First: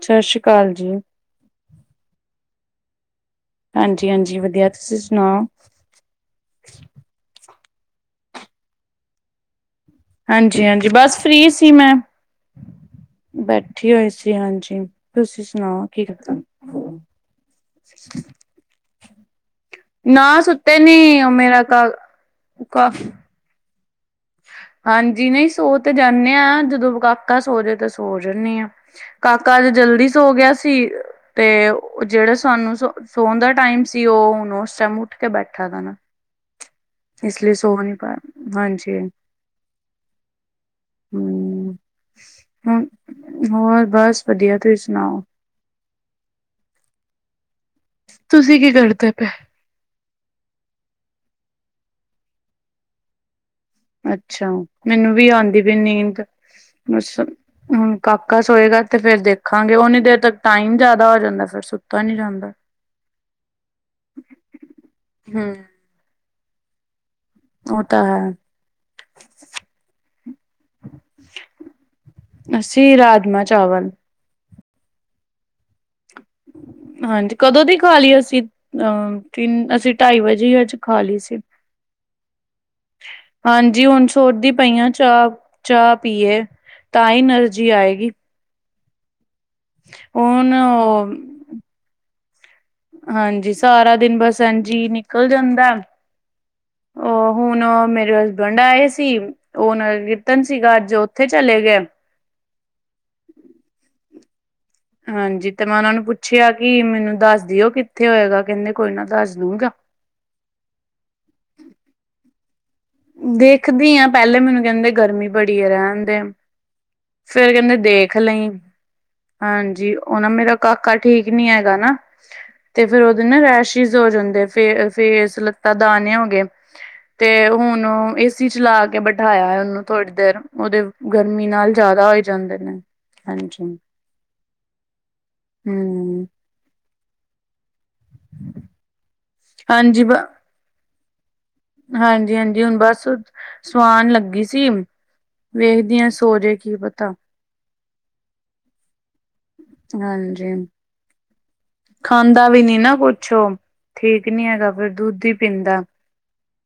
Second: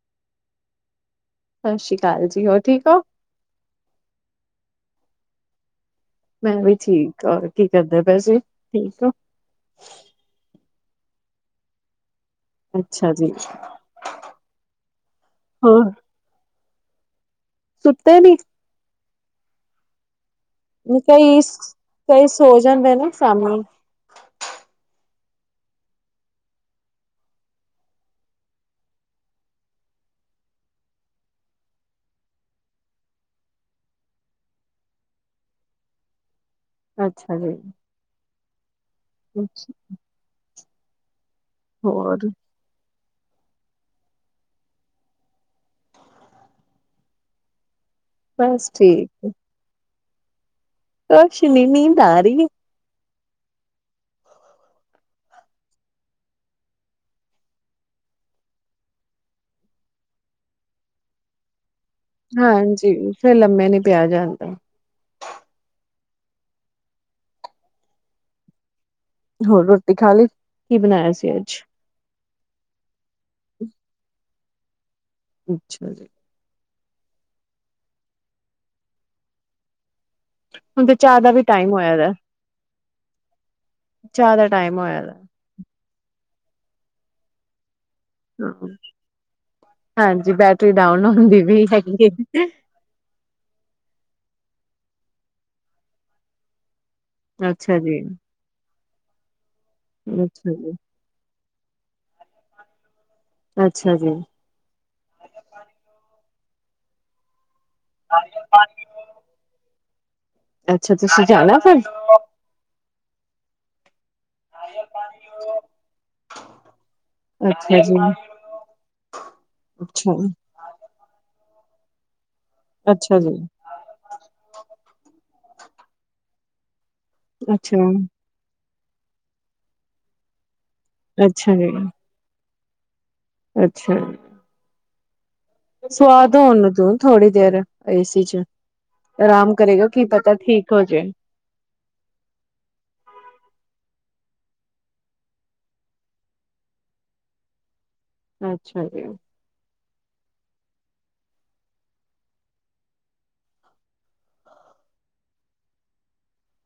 ਸਤਿ ਸ਼੍ਰੀ ਅਕਾਲ ਜੀ। ਸਤਿ ਸ਼੍ਰੀ ਅਕਾਲ ਜੀ, ਹੋਰ ਠੀਕ ਹੋ। ਹਾਂਜੀ-ਹਾਂਜੀ ਵਧੀਆ ਤੁਸੀਂ ਸੁਣਾਓ? ਮੈਂ ਵੀ ਠੀਕ ਠਾਕ, ਕੀ ਕਰਦੇ ਪਏ ਸੀ ਠਿਕੋ। ਹਾਂਜੀ-ਹਾਂਜੀ ਬਸ ਫ੍ਰੀ ਸੀ ਮੈਂ। ਅੱਛਾ ਜੀ, ਬੈਠੀ ਹੋਈ ਸੀ ਹਾਂਜੀ, ਤੁਸੀਂ ਸੁਣਾਓ ਹੋਰ ਕੀ ਕਰਦੇ ਸੁੱਤੇ ਨੀ? ਨਾ ਸੁੱਤੇ ਨੀ, ਉਹ ਕਈ ਮੇਰਾ ਘਰ ਕਈ ਸੋ ਜਾਂਦੇ ਕਾਫ, ਨਾ ਸ਼ਾਮੀ। ਹਾਂਜੀ, ਨਹੀਂ ਸੋ ਤੇ ਜਾਂਣੇ ਹਾਂ ਜਦੋਂ ਕਾਕਾ ਸੋਜੇ ਤੇ ਸੋ ਜਾਣਿਆ। ਕਾਕਾ ਅੱਜ ਜਲਦੀ ਸੋ ਗਿਆ ਸੀ। ਤੇ ਜਿਹੜਾ ਸਾਨੂੰ ਸ ਸੋਣ ਦਾ ਟਾਈਮ ਸੀ, ਉਹ ਹੁਣ ਉਸ ਟਾਈਮ ਉੱਠ ਕੇ ਬੈਠਾ ਦਾ ਨਾ। ਅੱਛਾ ਇਸ ਜੀ, ਲਈ ਸੋ ਨੀ ਪਾਇਆ ਹਾਂਜੀ ਅੱਛਾ ਹੋਰ, ਹੂੰ, ਹੋਰ ਬਸ ਵਧੀਆ ਤੁਸੀਂ ਸੁਣਾਓ? ਤੁਸੀਂ ਬਸ ਕੀ ਠੀਕ, ਕਰਦੇ ਪਏ? ਕੁਛ ਨਹੀਂ ਨੀਂਦ ਆ ਰਹੀਏ। ਅੱਛਾ, ਮੈਨੂੰ ਵੀ ਆਉਂਦੀ ਪਈ ਨੀਂਦ, ਵੈਸੇ ਹੁਣ ਕਾਕਾ ਸੋਏਗਾ ਤੇ ਫੇਰ ਦੇਖਾਂਗੇ ਓਨੀ ਦੇਰ ਤੱਕ ਟਾਈਮ ਜਿਆਦਾ ਹੋ ਜਾਂਦਾ ਫਿਰ ਸੋ ਹਾਂਜੀ, ਫਿਰ ਲੰਮੇ ਨੀ ਪਿਆ ਜਾਂਦਾ। ਹੂੰ, ਉਹ ਤਾ ਹੈ। ਹੋਰ ਰੋਟੀ ਖਾ ਲਈ, ਕੀ ਬਣਾਇਆ ਸੀ ਅੱਜ? ਅਸੀਂ ਰਾਜਮਾਂ ਚਾਵਲ। ਅੱਛਾ ਜੀ। ਹਾਂਜੀ ਕਦੋ ਦੀ ਖਾ ਲਈ ਅਸੀਂ ਅਹ ਤਿੰਨ ਅਸੀਂ ਢਾਈ ਵਜੇ ਹੀ ਅੱਜ ਹੁਣ ਤੇ ਖਾਲੀ ਚਾਹ ਦਾ ਸੀ। ਵੀ ਟਾਈਮ ਹੋਇਆ ਦਾ, ਹਾਂਜੀ ਹੁਣ ਚਾਹ ਦਾ ਸੋਚਦੀ ਟਾਈਮ ਪਈਆਂ ਹੋਇਆ ਦਾ। ਚਾਹ, ਚਾਹ ਪੀਏ ਤਾਂ ਹੀ ਐਨਰਜੀ ਆਏਗੀ। ਹਾਂਜੀ, ਹੁਣ ਬੈਟਰੀ ਡਾਊਨ ਹੁੰਦੀ ਵੀ ਹੈਗੀ ਏ। ਹਾਂਜੀ ਸਾਰਾ ਦਿਨ ਬਸ ਐੰਝ ਹੀ ਨਿਕਲ ਜਾਂਦਾ। ਉਹ ਹੁਣ ਅੱਛਾ ਜੀ। ਮੇਰੇ ਹਸਬੈਂਡ ਆਏ ਸੀ ਉਹ ਨਗਰ ਕੀਰਤਨ ਅੱਛਾ ਸੀਗਾ ਜੀ, ਅੱਜ ਓ ਉੱਥੇ ਚਲੇ ਗਏ। ਅੱਛਾ ਜੀ। ਹਾਂਜੀ ਤੇ ਮੈਂ ਉਹਨਾਂ ਨੂੰ ਪੁੱਛਿਆ ਕਿ ਮੈਨੂੰ ਦੱਸ ਦਿਓ ਕਿੱਥੇ ਹੋਏਗਾ ਕਹਿੰਦੇ ਕੋਈ ਨਾ ਦੱਸ ਦੂਗਾ। ਅੱਛਾ, ਤੁਸੀਂ ਜਾਣਾ ਫੇਰ? ਦੇਖਦੀ ਹਾਂ ਪਹਿਲੇ ਮੈਨੂੰ ਕਹਿੰਦੇ ਗਰਮੀ ਬੜੀ ਹੈ ਰਹਿਣ ਦੇ। ਫੇਰ ਕਹਿੰਦੇ ਅੱਛਾ ਜੀ ਦੇਖ ਲਈ, ਹਾਂਜੀ ਅੱਛਾ ਉਹ ਨਾ ਮੇਰਾ ਕਾਕਾ ਠੀਕ ਨੀ ਹੈਗਾ ਨਾ, ਤੇ ਫੇਰ ਅੱਛਾ ਉਹਦੇ ਜੀ ਨਾ ਰੈਸ਼ ਰੈਸ਼ਿਜ਼ ਹੋ ਜਾਂਦੇ ਫੇ ਫੇਸ ਲੱਤਾ ਦਾਣੇ ਹੋ ਗਏ ਤੇ ਹੁਣ ਅੱਛਾ ਏਸੀ ਚਲਾ ਕੇ ਬਿਠਾਇਆ ਹੈ ਉਹਨੂੰ ਥੋੜੀ ਦੇਰ ਉਹਦੇ ਗਰਮੀ ਅੱਛਾ ਜੀ ਨਾਲ ਜਿਆਦਾ ਹੋਈ ਜਾਂਦੇ ਨੇ। ਹਾਂਜੀ ਅੱਛਾ। ਹੂੰ। ਸਵਾ ਦੋ ਓੁਹਨੂੰ ਤੂੰ ਥੋੜੀ ਦੇਰ ਏਸੀ ਚ ਆਰਾਮ ਕਰੇਗਾ ਕੀ ਪਤਾ ਠੀਕ ਹੋ ਜੇ। ਹਾਂਜੀ-ਹਾਂਜੀ, ਹੁਣ ਬਸ ਸੁਵਾਣ ਲੱਗੀ ਸੀ। ਵੇਖਦੀਆਂ ਸੋਜੇ ਕੀ ਪਤਾ। ਅੱਛਾ ਜੀ। ਹਾਂਜੀ। ਖਾਂਦਾ ਵੀ ਨੀ ਨਾ ਕੁਛ ਓ ਠੀਕ ਨੀ ਹੈਗਾ ਫੇਰ ਦੁੱਧ ਈ ਪੀਂਦਾ।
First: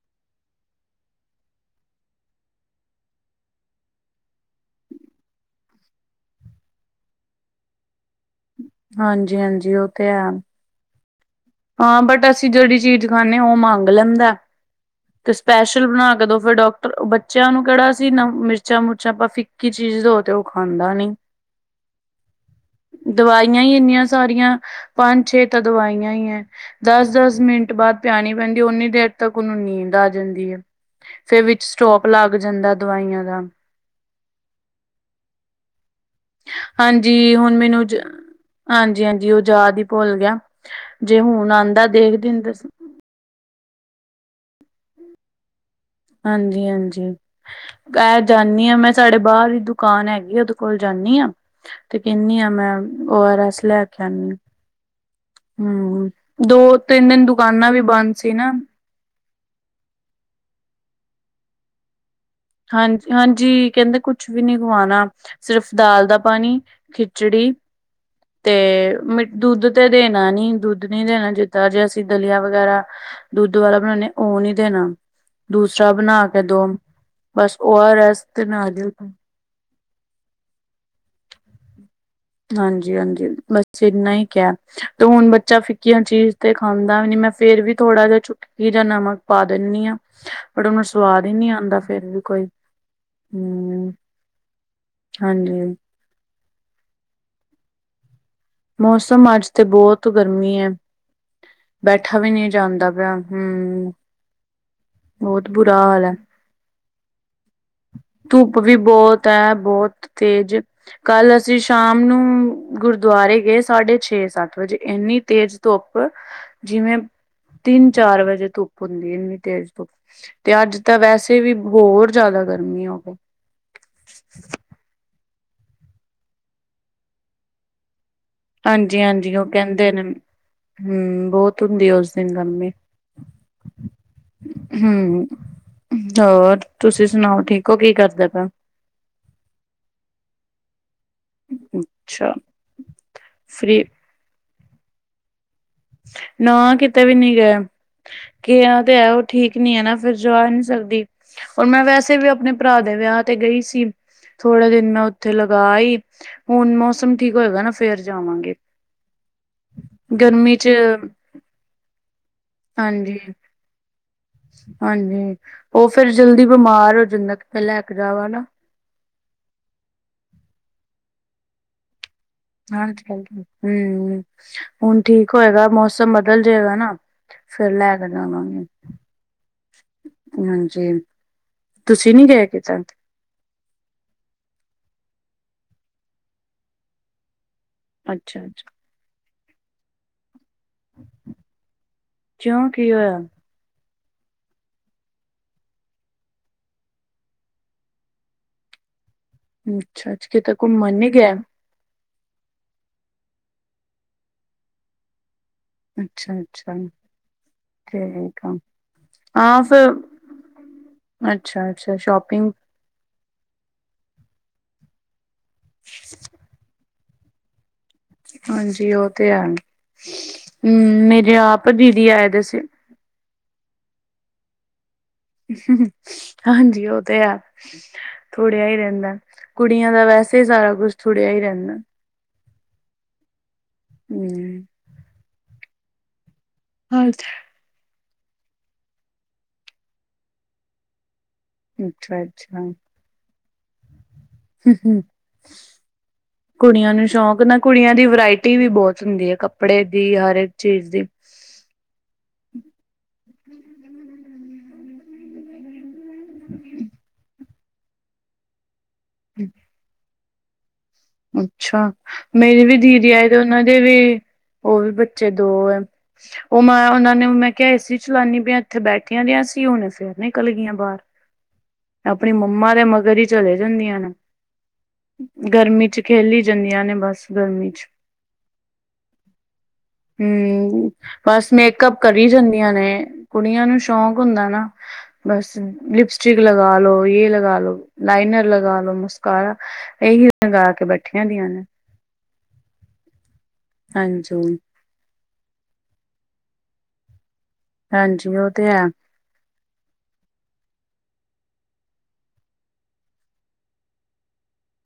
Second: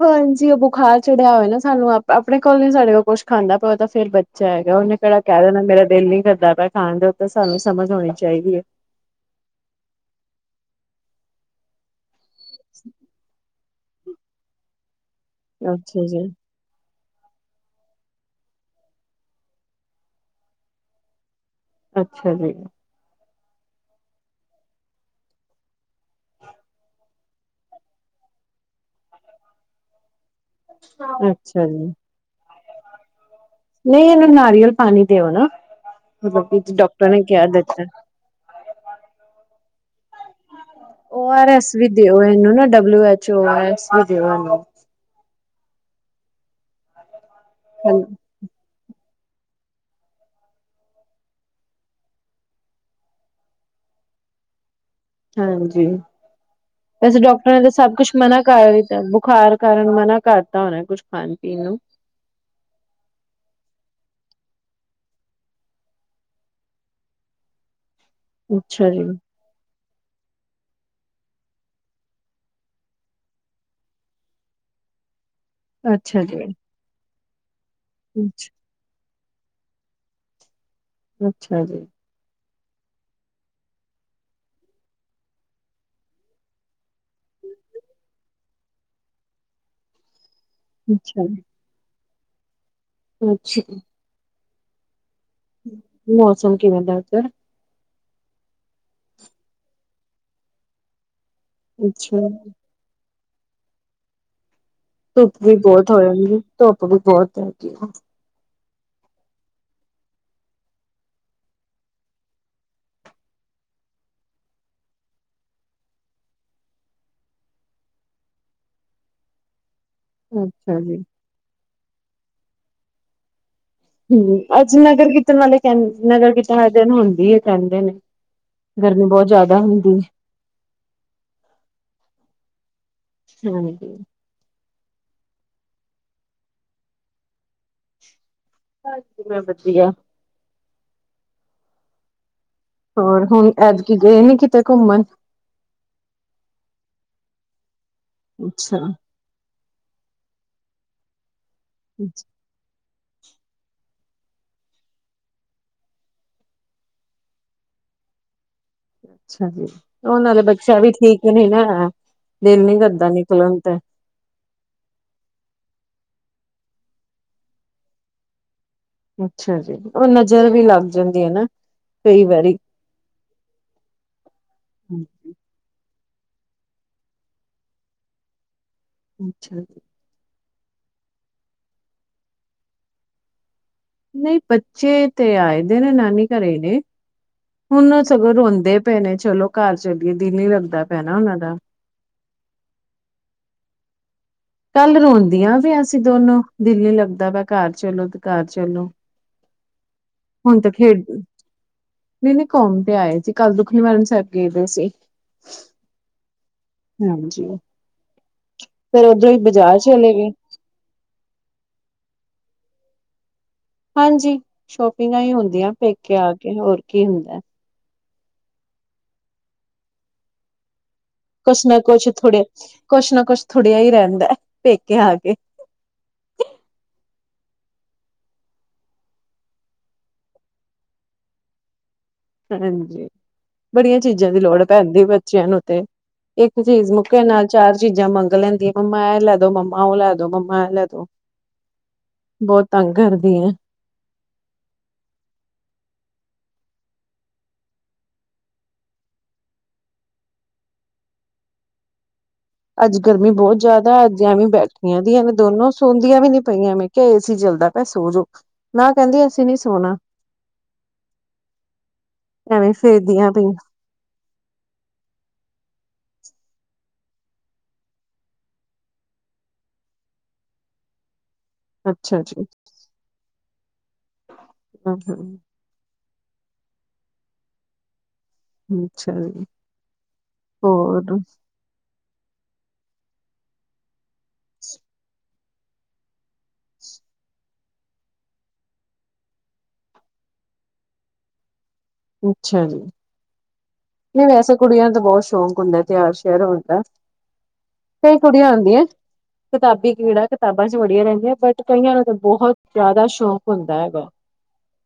ਹਾਂਜੀ ਓ ਬੁਖਾਰ ਚੜੇਆ ਹੋਵੇ ਨਾ ਸਾਨੂੰ ਆਪ ਆਪਣੇ ਕੋਲ ਨੀ ਸਾਡੇ ਕੋਲ ਕੁਛ ਖਾਂਦਾ ਓ ਤਾਂ ਫੇਰ ਬ ਬੱਚਾ ਹੈਗਾ ਓਨੇ ਕੇੜਾ ਕੈ ਦੇਣਾ ਮੇਰਾ ਦਿਲ ਨੀ ਕਰਦਾ ਪੇਆ ਖਾਨ ਦਾ ਉੱਤੇ ਸਾਨੂੰ ਸਮਝ ਹੋਣੀ ਚਾਈਦੀ ਏ। ਹਾਂਜੀ-ਹਾਂਜੀ ਓ ਤੇ ਐ। ਹਾਂ ਬਟ ਅਸੀਂ ਜੇੜੀ ਚੀਜ਼ ਖਾਂਨੇ ਓ ਮੰਗ ਲੈਂਦਾ। ਤੇ ਸਪੈਸ਼ਲ ਅੱਛਾ ਬਣਾ ਜੀ ਕੇ ਦੋ ਫੇਰ ਡਾਕ ਟਰ ਬੱਚੇਆਂ ਨੂੰ ਕੇੜਾ ਅਸੀ ਨਾ ਮਿਰਚਾਂ ਮੁਰਚਾਂ ਆਪਾਂ ਫਿੱਕੀ ਚੀਜ਼ ਦੋ ਤੇ ਓ ਖਾਂਦਾ ਨੀ। ਅੱਛਾ ਜੀ। ਦਵਾਈਆਂ ਈ ਇੰਨੀਆਂ ਸਾਰੀਆਂ ਪੰਜ-ਛੇ ਤਾਂ ਦਵਾਈਆਂ ਈ ਐ। ਦਸ-ਦਸ ਮਿੰਟ ਬਾਦ ਪਿਆਣੀ ਪੈਂਦੀ ਓੁਨੀ ਦੇਰ ਤੱਕ ਓਨੂੰ ਨੀਂਦ ਆ ਜਾਂਦੀ ਐ। ਫੇਰ ਵਿੱਚ ਅੱਛਾ ਸਟੋਪ ਲੱਗ ਜਾਂਦਾ ਦਵਾਈਆਂ ਦਾ। ਨਈ ਏਨੂੰ ਨਾਰੀਅਲ ਪਾਨੀ ਦਿਓ ਨਾ ਮਤਲਬ ਕਿ ਡਾਕਟਰ ਨੇ ਹਾਂਜੀ ਕੈ ਹੁਣ ਦਿੱਤਾ ਮੈਨੂੰ ਹਾਂਜੀ ਹਾਂਜੀ ਓ ਜਾਦ ਈ ਭੁੱਲ ਗਿਆ। ਜੇ ਓ ਆਰ ਹੁਣ ਐਸ ਆਉਂਦਾ ਵੀ ਦਿਓ ਦੇਖਦੀ ਏਨੂੰ ਨਾ W H O R S ਵੀ ਦਿਓ ਏਨੂੰ। ਹਾਂਜੀ ਹਾਂਜੀ ਐ ਜਾਨੀ ਆਂ ਮੈਂ ਸਾਡੇ ਬਾਰ ਹੀ ਦੁਕਾਨ ਹੈਗੀ ਐ ਓਦੇ ਕੋਲ ਜਾਂਨੀ ਆਂ। ਤੇ ਕੈਨੀ ਆ ਮੈਂ ਓ ਆਰ ਐਸ ਲੈਕੇ ਆਨੀ ਆ। ਹਾਂਜੀ ਹੂੰ, ਦੋ ਤਿੰਨ ਵੈਸੇ ਦਿਨ ਡਾਕਟਰਾਂ ਨੇ ਤਾਂ ਦੁਕਾਨਾਂ ਵੀ ਸਭ ਕੁਛ ਬੰਦ ਸੀ ਮਨਾ ਨਾ। [unintelligible] ਬੁਖਾਰ ਕਾਰਨ ਮਨਾ ਕਰਤਾ ਹੋਣਾ ਕੁਛ ਖਾਣ ਪੀਣ ਨੂੰ? ਹਾਂ ਹਾਂਜੀ ਕੈਂਦੇ ਕੁਛ ਵੀ ਨੀ ਖਵਾਨਾ। ਸਿਰਫ ਦਾਲ ਦਾ ਪਾਨੀ ਖਿਚੜੀ ਤੇ ਅੱਛਾ ਜੀ ਮਿੱ ਦੁੱਧ ਤੇ ਦੇਨਾ ਨੀ, ਦੁੱਧ ਨੀ ਦੇਨਾ ਜਿੱਦਾਂ ਜੇ ਅਸੀਂ ਦਲੀਆਂ ਵਗੈਰਾ ਦੁੱਧ ਵਾਲਾ ਬਨਾਨੇ ਓ ਨੀ ਦੇਨਾ ਦੂਸਰਾ ਅੱਛਾ ਬਣਾ ਕੇ ਜੀ ਦੋ। ਬਸ ਓ ਆਰ ਐਸ ਤੇ ਅੱਛਾ ਨਾਰੀਅਲ ਪਾਨੀ ਅੱਛਾ ਜੀ। ਹਾਂਜੀ-ਹਾਂਜੀ, ਬਸ ਇੰਨਾ ਈ ਕੇਆ। ਤੇ ਹੁਨ ਬੱਚਾ ਫਿੱਕੀਆਂ ਚੀਜ਼ ਤੇ ਖਾਂਦਾ ਵੀ ਨੀ, ਮੈਂ ਫੇਰ ਵੀ ਥੋੜ੍ਹਾ ਜਿਆ ਚੁੱਟ ਕੀ ਜਾ ਨਮਕ ਪਾ ਦੇਨੀਂ ਆਂ, ਪਰ ਓਨੂੰ ਅੱਛਾ। ਸਵਾਦ ਈ ਨੀ ਆਂਦਾ ਫੇਰ ਵੀ ਕੋਈ। ਅੱਛਾ। ਹਮ ਹਾਂਜੀ। ਮੌਸਮ ਕਿਵੇਂ ਦਾ ਓਧਰ? ਮੌਸਮ, ਅੱਜ ਤੇ ਬੋਤ ਗਰਮੀ ਐ। ਬੈਠਾ ਅੱਛਾ ਵੀ ਨੀਂ ਜਾਂਦਾ ਪਆ, ਹੂੰ। ਧੁੱਪ ਵੀ ਬੋਤ ਹੋ ਹਾਲ ਹੈ ਜਾਂਦੀ, ਧੁੱਪ ਵੀ ਬੋਤ ਹੈਗੀ ਏ। ਧੁੱਪ ਵੀ ਬੋਤ ਐ, ਬੋਤ ਤੇਜ਼। ਕੱਲ ਅਸੀਂ ਸ਼ਾਮ ਨੂੰ ਗੁਰਦੁਆਰੇ ਗਏ ਸਾਢੇ ਛੇ-ਸੱਤ ਵਜੇ, ਏਨੀ ਤੇਜ਼ ਧੁੱਪ, ਜਿਵੇਂ ਤਿੰਨ-ਚਾਰ ਵਜੇ ਧੁੱਪ ਹੁੰਦੀ ਏ, ਇੰਨੀ ਤੇਜ਼ ਧੁੱਪ। ਤੇ ਅੱਛਾ ਅੱਜ ਤਾਂ ਜੀ। ਵੈਸੇ ਵੀ ਹੋਰ ਜਾਦਾ ਗਰਮੀ ਹੋ ਗਈ। ਹੂੰ, ਅੱਜ ਨਗਰ ਕੀਰਤਨ ਵਾਲੇ ਕੈਂ, ਨਗਰ ਕੀਰਤਨ ਵਾਲ਼ੇ ਦਿਨ ਹੁੰਦੀ ਏ, ਕੈਂਦੇ ਨੇ। ਗਰਮੀ ਬਹੁਤ ਹਾਂਜੀ-ਹਾਂਜੀ, ਓ ਜ਼ਿਆਦਾ ਹੁੰਦੀ ਕੈਂਦੇ ਨੇ, ਹੂੰ, ਬੋਤ ਹੁੰਦੀ ਐ ਉਸ ਦਿਨ ਗਰਮੀ। ਹਾਂਜੀ। ਹੂੰ, ਹੋਰ ਤੁਸੀਂ ਸੁਨਾਓ ਠੀਕ ਓ, ਕੀ ਕਰਦੇ ਪਏ ਓ? ਹਾਂਜੀ, ਮੈਂ ਵਧੀਆ। ਅੱਛਾ। ਹੋਰ, ਹੁਣ ਫਰੀ ਐਦਕੀ ਗਏ ਨੀ ਕਿਤੇ ਘੁੰਮਣ? ਨਾ ਕਿਤੇ ਵੀ ਨੀਂ ਗੇ, ਅੱਛਾ ਕਿਆ ਤੇ ਐ ਠੀਕ ਨੀਂ ਐ ਨਾ, ਫਿਰ ਜਾ ਨੀਂ ਸਕਦੀ। ਹੋਰ ਮੈਂ ਵੈਸੇ ਵੀ ਆਪਨੇ ਭਰਾ ਦੇ ਵਿਆਹ ਤੇ ਗਈ ਸੀ। ਥੋੜੇ ਦਿਨ ਮੈਂ ਉੱਥੇ ਲਗਾ ਆਈ, ਹੁਣ ਮੌਸਮ ਠੀਕ ਹੋਏਗਾ ਨਾ ਫੇਰ ਜਾਵਾਂਗੀ। ਅੱਛਾ ਜੀ, ਓ ਨਾਲੇ ਬੱਚਾ ਵੀ ਠੀਕ ਨੀਂ ਨਾ ਹੈ, ਦਿਲ ਨੀਂ ਕਰਦਾ ਹਾਂਜੀ, ਨਿਕਲਣ ਤੇ। ਹਾਂਜੀ, ਓ ਫੇਰ ਜਲਦੀ ਬਿਮਾਰ ਹੋ ਜਾਂਦਾ, ਕਿਤੇ ਲੈ ਕੇ ਜਾਵਾਂ ਨਾ। ਅੱਛਾ ਜੀ, ਓ ਨਜਰ ਵੀ ਲੱਗ ਜਾਂਦੀ ਏ ਨਾ ਕਈਂ ਵਾਰੀ। ਹਾਂਜੀ, ਹਾਂਜੀ, ਹਂ। ਹੁਣ ਠੀਕ ਹੋਏਗਾ, ਮੌਸਮ ਬਦਲ ਜੇਗਾ ਨਾ ਫੇਰ ਲੈ ਕੇ ਜਾਵਾਂਗੀ। ਅੱਛਾ। ਹਾਂਜੀ। ਤੁਸੀਂ ਨੀ ਗਏ ਕਿਤੇ? ਨਈਂ, ਬੱਚੇ ਤੇ ਆਏ ਦੇ ਨੇ ਨਾਨੀ ਘਰੇ ਨੇ, ਹੁਣ ਸਗੋਂ ਅੱਛਾ, ਅੱਛਾ ਰੋਂਦੇ ਪੇ ਨੇਂ। ਚਲੋ ਘਰ ਚਲੀਏ, ਦਿਲ ਨੀਂ ਲੱਗਦਾ ਪਿਆ ਨਾਂ ਓਨਾਂ ਦਾ। ਕਿਯੋਂ ਕੀ ਹੋਇਆ? ਕੱਲ ਰੋਂਦੀਆਂ ਪਈਆਂ ਸੀਂ ਦੋਨੋਂ, ਦਿਲ ਨੀਂ ਲੱਗਦਾ ਪਯਾ ਘਰ ਚਲੋ ਤੇ ਘਰ ਚਲੋ। ਅੱਛਾ, ਅੱਛ, ਕਿਤੇ ਘੁੰਮਣ ਨੀਂ ਗੈ? ਨਈਂ ਨਈਂ, ਘੋਮ ਤੇ ਆਏ ਸੀ। ਕੱਲ ਦੁਖ ਨਿਵਾਰਨ ਸਾਹਿਬ ਗਏ ਦੇ ਸੀ। ਅੱਛਾ-ਅੱਛਾ, ਹਾਂਜੀ ਠੇਕ ਆ। ਫੇਰ ਉਧਰੋਂ ਹੀ ਹਾਂ ਬਾਜ਼ਾਰ ਫਿਰ ਚਲੇ ਗਏ ਅੱਛਾ-ਅੱਛਾ, ਸ਼ੋਪਿੰਗ ਹਾਂਜੀ, ਸ਼ੋਪਿੰਗਾਂ ਈ ਹੁੰਦੀਆਂ ਪੇਕੇ ਆ ਕੇ, ਹੋਰ ਕੀ ਹੁੰਦਾ। ਹਾਂਜੀ ਓ ਤੇ ਹੈ। ਹਂ, ਮੇਰੇ ਕੁਛ ਆਪ ਨਾ ਦੀਦੀ ਕੁਛ ਆਏ ਦੇ ਥੋੜੇ ਸੀ। ਕੁਛ ਨਾਂ ਕੁੱਛ ਥੁੜਿਆ ਈ ਰੈਂਦਾ, ਪੇਕੇ ਆ ਕੇ। ਹਂ, ਹਾਂਜੀ। ਓ ਤੇ ਹੈ। ਥੁੜਿਆ ਈ ਰੈਂਦਾ। ਕੁੜੀਆਂ ਦਾ ਵੈਸੇ ਈ ਸਾਰਾ ਕੁਛ ਥੁੜਿਆ ਈ ਰੈਂਦਾ। ਹਾਂਜੀ, ਬੜੀਆਂ ਚੀਜ਼ਾਂ ਦੀ ਲੋੜ ਐ ਹਮ। ਭੈਂਜੀ ਬੱਚਿਆਂ ਨੂੰ ਤੇ। ਇੱਕ ਚੀਜ਼ ਮੁੱਕੇ ਹਾਂਜੀ। ਨਾਲ ਚਾਰ ਚੀਜ਼ਾਂ ਮੰਗ ਲੈਂਦੀਆਂ, ਮੰਮਾ ਐ ਲੈ ਦੋ, ਮੰਮਾ ਓ ਲੈ ਦੋ, ਮੰਮਾ ਐ ਲੈ ਦੋ। ਅੱਛਾ ਬੋਤ ਅੱਛਾ ਤੰਗ ਕਰਦੀਆਂ ਐਂ। ਹਂ, ਹਂ। [inaudible] ਕੁੜੀਆਂ ਨੂੰ ਸ਼ੌਂਕ ਨਾ ਕੁੜੀਆਂ ਦੀ ਵਰਾਇਟੀ ਵੀ ਬੋਤ ਹੁੰਦੀ ਐ ਕੱਪੜੇ ਦੀ, ਹਰ ਇੱਕ ਚੀਜ਼ ਦੀ। ਅੱਜ ਗਰਮੀ ਬੋਤ ਜ਼ਿਆਦਾ, ਅੱਜ ਐਵੇਂ ਬੈਠੀਆਂ ਦੀਆਂ ਨੇ ਦੋਨੋਂ। ਸੋਦੀਆਂ ਵੀ ਨੀ ਪਈਆਂ ਮੈਂ ਕਿਆ ਏ ਸੀ ਚਲਦਾ ਪਿਆ ਸੋ ਜੋੋ। ਨਾਂ ਕੈਂਦੀਆਂ ਅਸੀਂ ਨੀ ਸੋਣਾਂ। ਅੱਛਾ, ਮੇਰੀ ਐਵੇਂ ਵੀ ਦੀਦੀ ਆਏ ਫੇਰਦੀਆਂ ਤੇ ਓਨਾਂ ਪਈਆਂ ਦੇ ਵੀ ਓ ਵੀ ਬੱਚੇ ਦੋ ਐ। ਓ ਮੈਂ ਓਨਾਂ ਨੇ ਮੈਂ ਕਿਆ ਏ ਸੀ ਚਲਾਨੀ ਪਈ ਏਥੇ ਬੈਠੀਆਂ ਦੀਆਂ ਸੀ। ਹੁਣੇ ਫੇਰ ਨਿਕਲ਼ ਗਈਆਂ ਬਾਰ। [inaudible] ਆਪਣੀਂ ਜੀ ਮੰਮਾ ਦੇ ਮਗਰ ਈ ਚਲੇ ਜਾਂਦੀਆਂ ਨੇ। ਹਮ ਹਮ ਗਰਮੀ ਚ ਖੇਲੀ ਜਾਂਦੀਆਂ ਨੇ ਬਸ, ਗਰਮੀਂ ਚ। ਅੱਛਾ ਜੀ, ਹਂ, ਹੋਰ ਬਸ ਮੇ ਮੇਕਅੱਪ ਕਰੀਂ ਜਾਂਦੀਆਂ ਨੇ, ਕੁੜੀਆਂ ਨੂੰ ਸ਼ੌਕ ਹੁੰਦਾਂ ਨਾ। ਬਸ ਲਿਪਸਟਿਕ ਲਗਾਂ ਲੋੋ, ਯੇ ਲਗਾਂ ਲੋ, ਲਾਈਨਰ ਲਗਾ ਲੋ, ਮਸਕਾਰਾ ਇੱਹੀ ਲਗਾ ਕੇ ਬੈਠੀਆਂ ਦੀਆਂ ਨੇ। ਅੱਛਾ ਜੀ, ਨਈਂ ਵੈਸੇ ਹਾਂਜੀ। ਕੁੜੀਆਂ ਨੂੰ ਤਾਂ ਬੋਤ ਸ਼ੌਕ ਹੁੰਦਾਂ। ਤਿਆਰ-ਸ਼ਿਆਰ ਹੋਣ ਦਾ। ਕਈ ਹਾਂਜੀ ਕੁੜੀਆਂ ਉਹ ਤੇ ਹੁੰਦੀਆਂ। ਹੈ ਕਿਤਾਬੀ ਕੀੜਾ ਕਿਤਾਬਾਂ ਚ ਵੜੀਆਂ ਰਹਿੰਦੀਆਂ ਬਟ ਕਈਆਂ ਨੂੰ ਤਾਂ ਬਹੁਤ ਜ਼ਿਆਦਾ ਸ਼ੌਂਕ ਹੁੰਦਾ ਹੈਗਾ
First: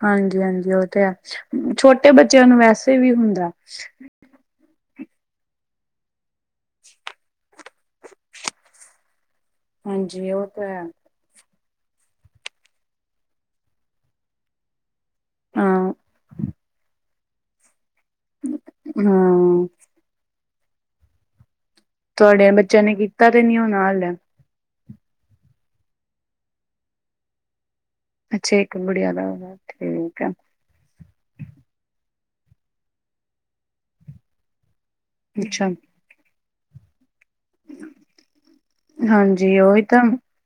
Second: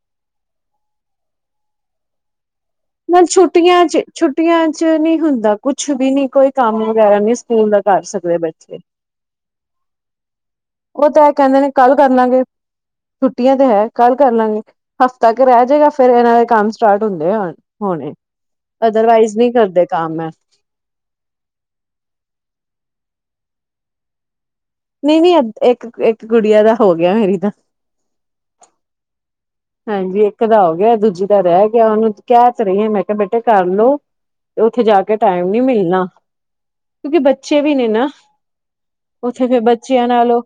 ਹਾਂਜੀ ਹਾਂਜੀ ਉਹ ਤੇ ਹੈ ਛੋਟੇ ਬੱਚਿਆਂ ਨੂੰ ਵੈਸੇ ਵੀ ਨਾਲ ਹੁੰਦਾ ਛੁੱਟੀਆਂ ਚ ਛੁੱਟੀਆਂ ਚ ਨਹੀਂ ਹੁੰਦਾ ਕੁੱਛ ਵੀ ਨੀ ਕੋਈ ਕੰਮ ਵਗੈਰਾ ਨਹੀਂ ਸਕੂਲ ਦਾ ਕਰ ਸਕਦੇ ਬੱਚੇ ਹਾਂਜੀ ਉਹ ਤਾਂ ਹੈ। ਉਹ ਤਾਂ ਇਹ ਕਹਿੰਦੇ ਨੇ ਕੱਲ ਕਰ ਲਾਂਗੇ ਛੁੱਟੀਆਂ ਤੇ ਹੈ ਕੱਲ ਕਰ ਲਾਂਗੇ ਹਫ਼ਤਾ ਕ ਰਹਿ ਹਾਂ ਜਾਏਗਾ ਫਿਰ ਇਹਨਾਂ ਦੇ ਕੰਮ ਸਟਾਰਟ ਹੁੰਦੇ ਹੋਣੇ ਅਦਰਵਾਈਜ਼ ਨਹੀਂ ਹਾਂ ਕਰਦੇ ਕੰਮ ਐ ਤੁਹਾਡੇ ਬੱਚਿਆਂ ਨੇ ਕੀਤਾ ਤੇ ਨੀ ਹੋਣਾ ਹਲੇ ਨਹੀਂ ਨਹੀਂ ਇੱਕ ਇੱਕ ਗੁੜੀਆਂ ਦਾ ਹੋ ਗਿਆ ਮੇਰੀ ਦਾ ਅੱਛਾ ਇੱਕ ਗੁੜੀਆਂ ਦਾ ਹੋ ਗਿਆ। ਹਾਂਜੀ ਇੱਕ ਦਾ ਹੋ ਗਿਆ ਦੂਜੀ ਦਾ ਰਹਿ ਗਿਆ ਉਹਨੂੰ ਕਹਿ ਤੇ ਰਹੀਂ ਮੈਂ ਕਿਹਾ ਬੇਟੇ ਕਰ ਲੋ ਉੱਥੇ ਜਾ ਕੇ ਟਾਈਮ ਨੀ ਅੱਛਾ ਮਿਲਣਾ ਕਿਉਂਕਿ ਬੱਚੇ ਵੀ ਨੇ ਨਾ ਉੱਥੇ ਹਾਂਜੀ ਫਿਰ ਉਹੀ ਤਾਂ ਬੱਚਿਆਂ ਨਾਲ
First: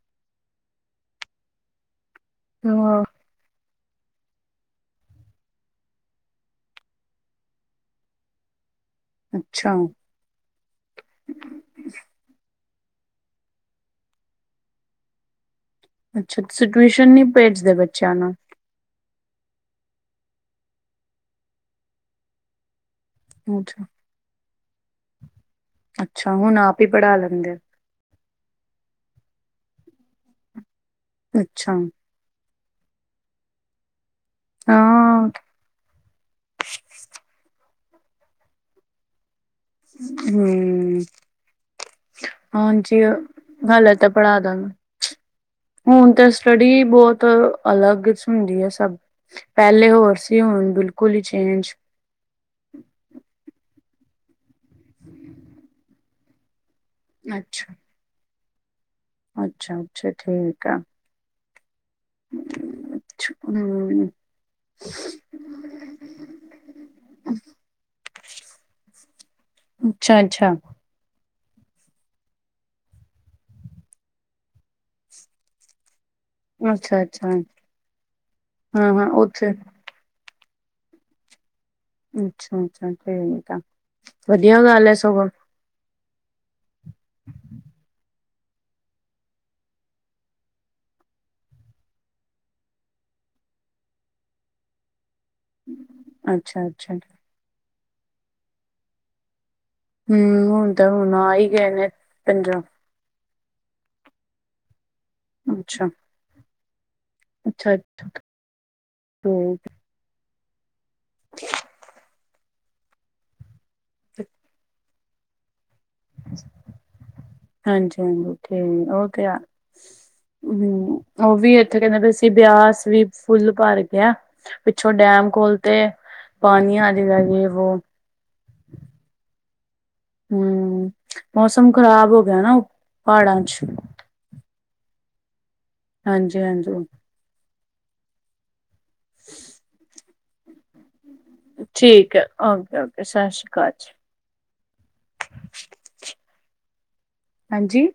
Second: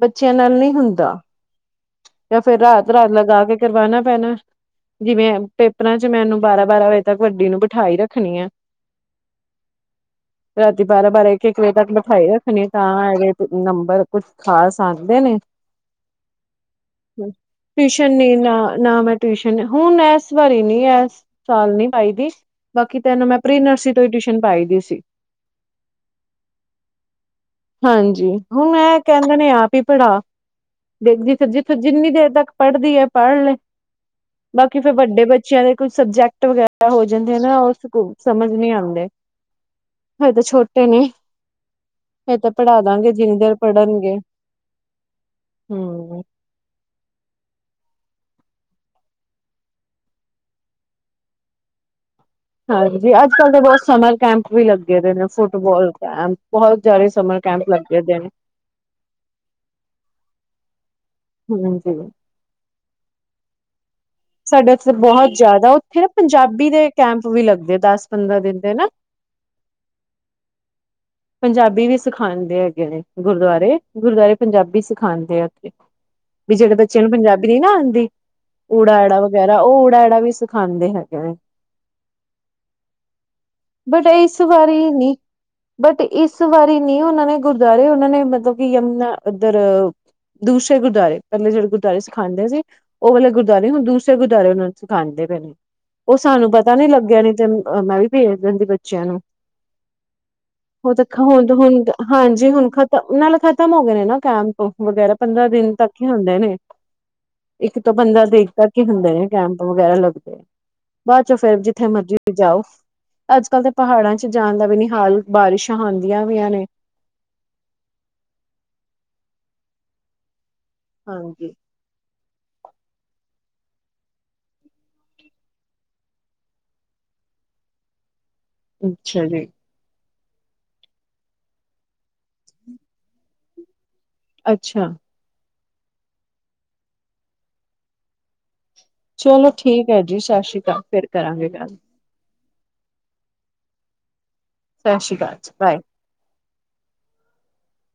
ਬੱਚਿਆਂ ਨਾਲ ਨਹੀਂ ਹੁੰਦਾ ਜਾਂ ਫਿਰ ਰਾਤ ਰਾਤ ਲਗਾਂ ਕੇ ਕਰਵਾਉਣਾ ਪੈਣਾ ਜਿਵੇਂ ਪੇਪਰਾਂ ਚ ਇਹਨੂੰ ਬਾਰਾਂ ਬਾਰਾਂ ਵਜੇ ਤੱਕ ਵੱਡੀ ਨੂੰ ਬਿਠਾਈ ਰੱਖਣੀ ਹੈ। ਅੱਛਾ। ਰਾਤੀ ਬਾਰਾਂ ਬਾਰਾਂ ਇੱਕ ਇੱਕ ਵਜੇ ਤੱਕ ਬਿਠਾਈ ਰੱਖਣੀ ਤਾਂ ਹੈਗੇ ਨੰਬਰ ਕੁੱਛ ਖਾਸ ਆਂਦੇ ਨੇ ਅੱਛਾ ਸਿਚੁਏਸ਼ਨ ਟਿਊਸ਼ਨ ਨਹੀਂ ਨਾ ਨਾ ਮੈਂ ਟਿਊਸ਼ਨ ਹੁਣ ਇਸ ਵਾਰੀਂ ਨੀ ਇਸ ਸਾਲ ਨੀ ਪਾਈਂ ਦੀ ਬਾਕੀ ਤੈਨੂੰ ਮੈਂ ਪ੍ਰੀ ਅੱਛਾ ਨਰਸਰੀ ਤੋਂ ਟਿਊਸ਼ਨ ਪਾਈ ਦੀ ਸੀ। ਅੱਛਾ ਹੁਣ ਆਪ ਹੀ ਪੜਾ ਲੈਂਦੇ ਹਾਂਜੀ ਹੁਣ ਇਹ ਕਹਿੰਦੇ ਨੇ ਆਪ ਹੀ ਪੜਾ ਦੇਖ ਅੱਛਾ ਜਿੱਥੇ ਜਿੰਨੀ ਦੇਰ ਤੱਕ ਪੜਦੀ ਹੈ ਪੜ ਲੇ ਬਾਕੀ ਫਿਰ ਵੱਡੇ ਹਾਂ ਬੱਚਿਆਂ ਦੇ ਕੁੱਝ ਸਬਜੈਕਟ ਵਗੈਰਾ ਹੋ ਜਾਂਦੇ ਨਾ ਉਹ ਸਕੂਲ ਸਮਝ ਨਹੀਂ ਆਉਂਦੇ ਹਜੇ ਤਾਂ ਛੋਟੇ ਨੇ [unintelligible] ਹਜੇ ਤਾਂ ਪੜ੍ਹਾ ਹਾਂਜੀ ਦਾਂਗੇ ਜਿੰਨੀ ਦੇਰ ਹਲੇ ਤਾਂ ਪੜ੍ਹਨਗੇ ਪੜਾ ਦਾਂਗਾ ਹੁਣ ਹਮ ਤੇ ਸਟੱਡੀ ਬਹੁਤ ਅਲੱਗ ਹੁੰਦੀ ਹੈ ਸਭ ਪਹਿਲੇ ਹੋਰ ਸੀ ਹੁਣ ਬਿਲਕੁਲ ਹੀ ਚੇਂਜ ਹਾਂਜੀ ਅੱਜ ਕੱਲ ਤਾਂ ਬਹੁਤ ਸਮਰ ਕੈਂਪ ਵੀ ਲੱਗੇ ਦੇ ਨੇ ਫੁੱਟਬਾਲ ਕੈਂਪ ਬਹੁਤ ਜ਼ਿਆਦੇ ਸਮਰ ਕੈਂਪ ਅੱਛਾ ਲੱਗੇ ਨੇ ਅੱਛਾ ਅੱਛਾ ਠੀਕ ਆਂ [unintelligible] ਹੂੰ,,, ਸਾਡੇ ਉੱਥੇ ਬਹੁਤ ਜ਼ਿਆਦਾ ਉੱਥੇ ਨਾ ਪੰਜਾਬੀ ਦੇ ਕੈਂਪ ਵੀ ਲੱਗੇ ਆ ਦਸ ਪੰਦਰਾਂ ਦਿਨ ਦੇ ਨਾ। [inaudible] ਅੱਛਾ-ਅੱਛਾ। ਪੰਜਾਬੀ ਵੀ ਸਿਖਾਉਂਦੇ ਹੈਗੇ ਨੇ ਗੁਰਦੁਆਰੇ, ਗੁਰਦੁਆਰੇ ਪੰਜਾਬੀ ਸਿਖਾਉਂਦੇ ਆ। ਵੀ ਜਿਹੜੇ ਬੱਚੇ ਨੂੰ ਅੱਛਾ-ਅੱਛਾ, ਪੰਜਾਬੀ ਨਹੀਂ ਨਾ ਆਉਂਦੀ ਊੜਾ ਹਾਂ-ਹਾਂ ਉੱਥੇ ਪੈਰਾ ਉਹ ਉੜਾ - ਐੜਾ ਵੀ ਸਿਖਾਉਂਦੇ ਹੈਗੇ ਨੇ। ਅੱਛਾ-ਅੱਛਾ ਠੀਕ ਆ, ਬਟ ਇਸ ਵਧੀਆ ਵਾਰੀ ਗੱਲ ਹੈ ਨੀ ਸਗੋਂ। ਬਟ, ਇਸ ਵਾਰੀ ਨਹੀਂ ਉਹਨਾਂ ਨੇ ਗੁਰਦੁਆਰੇ, ਉਹਨਾਂ ਨੇ ਮਤਲਬ ਕਿ ਯਮੁਨਾ ਉਧਰ ਦੂਸਰੇ ਗੁਰਦੁਆਰੇ ਪਹਿਲੇ ਜਿਹੜੇ ਗੁਰਦੁਆਰੇ ਸਿਖਉਂਦੇ ਸੀ, ਉਹ ਵਾਲੇ ਗੁਰਦੁਆਰੇ ਦੂਸਰੇ ਗੁਰਦਵਾਰੇ ਉਹਨਾ ਨੂੰ ਸਿਖਾਉਂਦੇ ਪਏ ਨੇ, ਉਹ ਸਾਨੂੰ ਪਤਾ ਨੀ ਅੱਛਾ-ਅੱਛਾ। ਲੱਗਿਆ ਨਹੀਂ ਤੇ ਮੈਂ ਵੀ ਭੇਜ ਦਿੰਦੀ ਬੱਚਿਆਂ ਨੂੰ। ਹੂੰ ਹੁਣ ਉਹ ਤਾਂ ਹੁਣ ਆ ਈ ਗਏ ਹੁਣ-ਹੁਣ ਨੇ ਹਾਂਜੀ ਪੰਜਾਬ ਹੁਣ ਨਾਲ ਖ਼ਤਮ ਹੋ ਗਏ। ਨੇ ਨਾ ਕੈਂਪ ਵਗੈਰਾ ਪੰਦਰਾਂ ਦਿਨ ਤੱਕ ਅੱਛਾ-ਅੱਛਾ ਹੀ ਹੁੰਦੇ ਨੇ। ਇੱਕ ਤੋਂ ਬੰਦਾ ਦੇਖਦਾ ਹੀ ਹੁੰਦੇ। ਨੇ ਕੈਂਪ ਠੀਕ ਵਗੈਰਾ ਲੱਗਦੇ ਬਾਅਦ ਚ, ਫੇਰ ਜਿੱਥੇ ਮਰਜ਼ੀ ਤੇ ਜਾਓ। ਅੱਜ-ਕੱਲ੍ਹ ਤਾਂ ਪਹਾੜਾਂ'ਚ ਜਾਣ ਦਾ ਵੀ ਨੀ ਹਾਲ ਬਾਰਿਸ਼ਾਂ ਆਂਦੀਆਂ ਪਈਆਂ ਨੇ। ਹਾਂਜੀ-ਹਾਂਜੀ, ਉਹ ਤੇ ਹੈ ਹੂ, ਉਹ ਹਾਂਜੀ ਵੀ ਉੱਥੇ ਕਹਿੰਦੇ ਵੀ, ਅਸੀਂ ਬਿਆਸ ਵੀ ਫੁੱਲ ਭਰ ਗਿਆ। ਪਿੱਛੋਂ ਡੈਮ ਖੋਲਤੇ, ਪਾਣੀ ਆ ਜੇਗਾ ਯੇ ਵੋ। ਅੱਛਾ ਜੀ। ਹੂ, ਮੌਸਮ ਖ਼ਰਾਬ ਹੋ ਗਿਆ ਨਾ ਪਹਾੜਾਂ'ਚ, ਅੱਛਾ ਹਾਂਜੀ-ਹਾਂਜੀ। ਚਲੋ ਠੀਕ ਹੈ ਜੀ, ਸਤਿ ਸ਼੍ਰੀ ਅਕਾਲ ਫੇਰ। ਠੀਕ ਆ ਔਕੇ-ਔਕੇ, ਸਤਿ ਸ੍ਰੀ ਅਕਾਲ ਜੀ। ਸਤਿ ਸ਼੍ਰੀ ਅਕਾਲ ਜੀ, ਬਾਏ। ਹਾਂਜੀ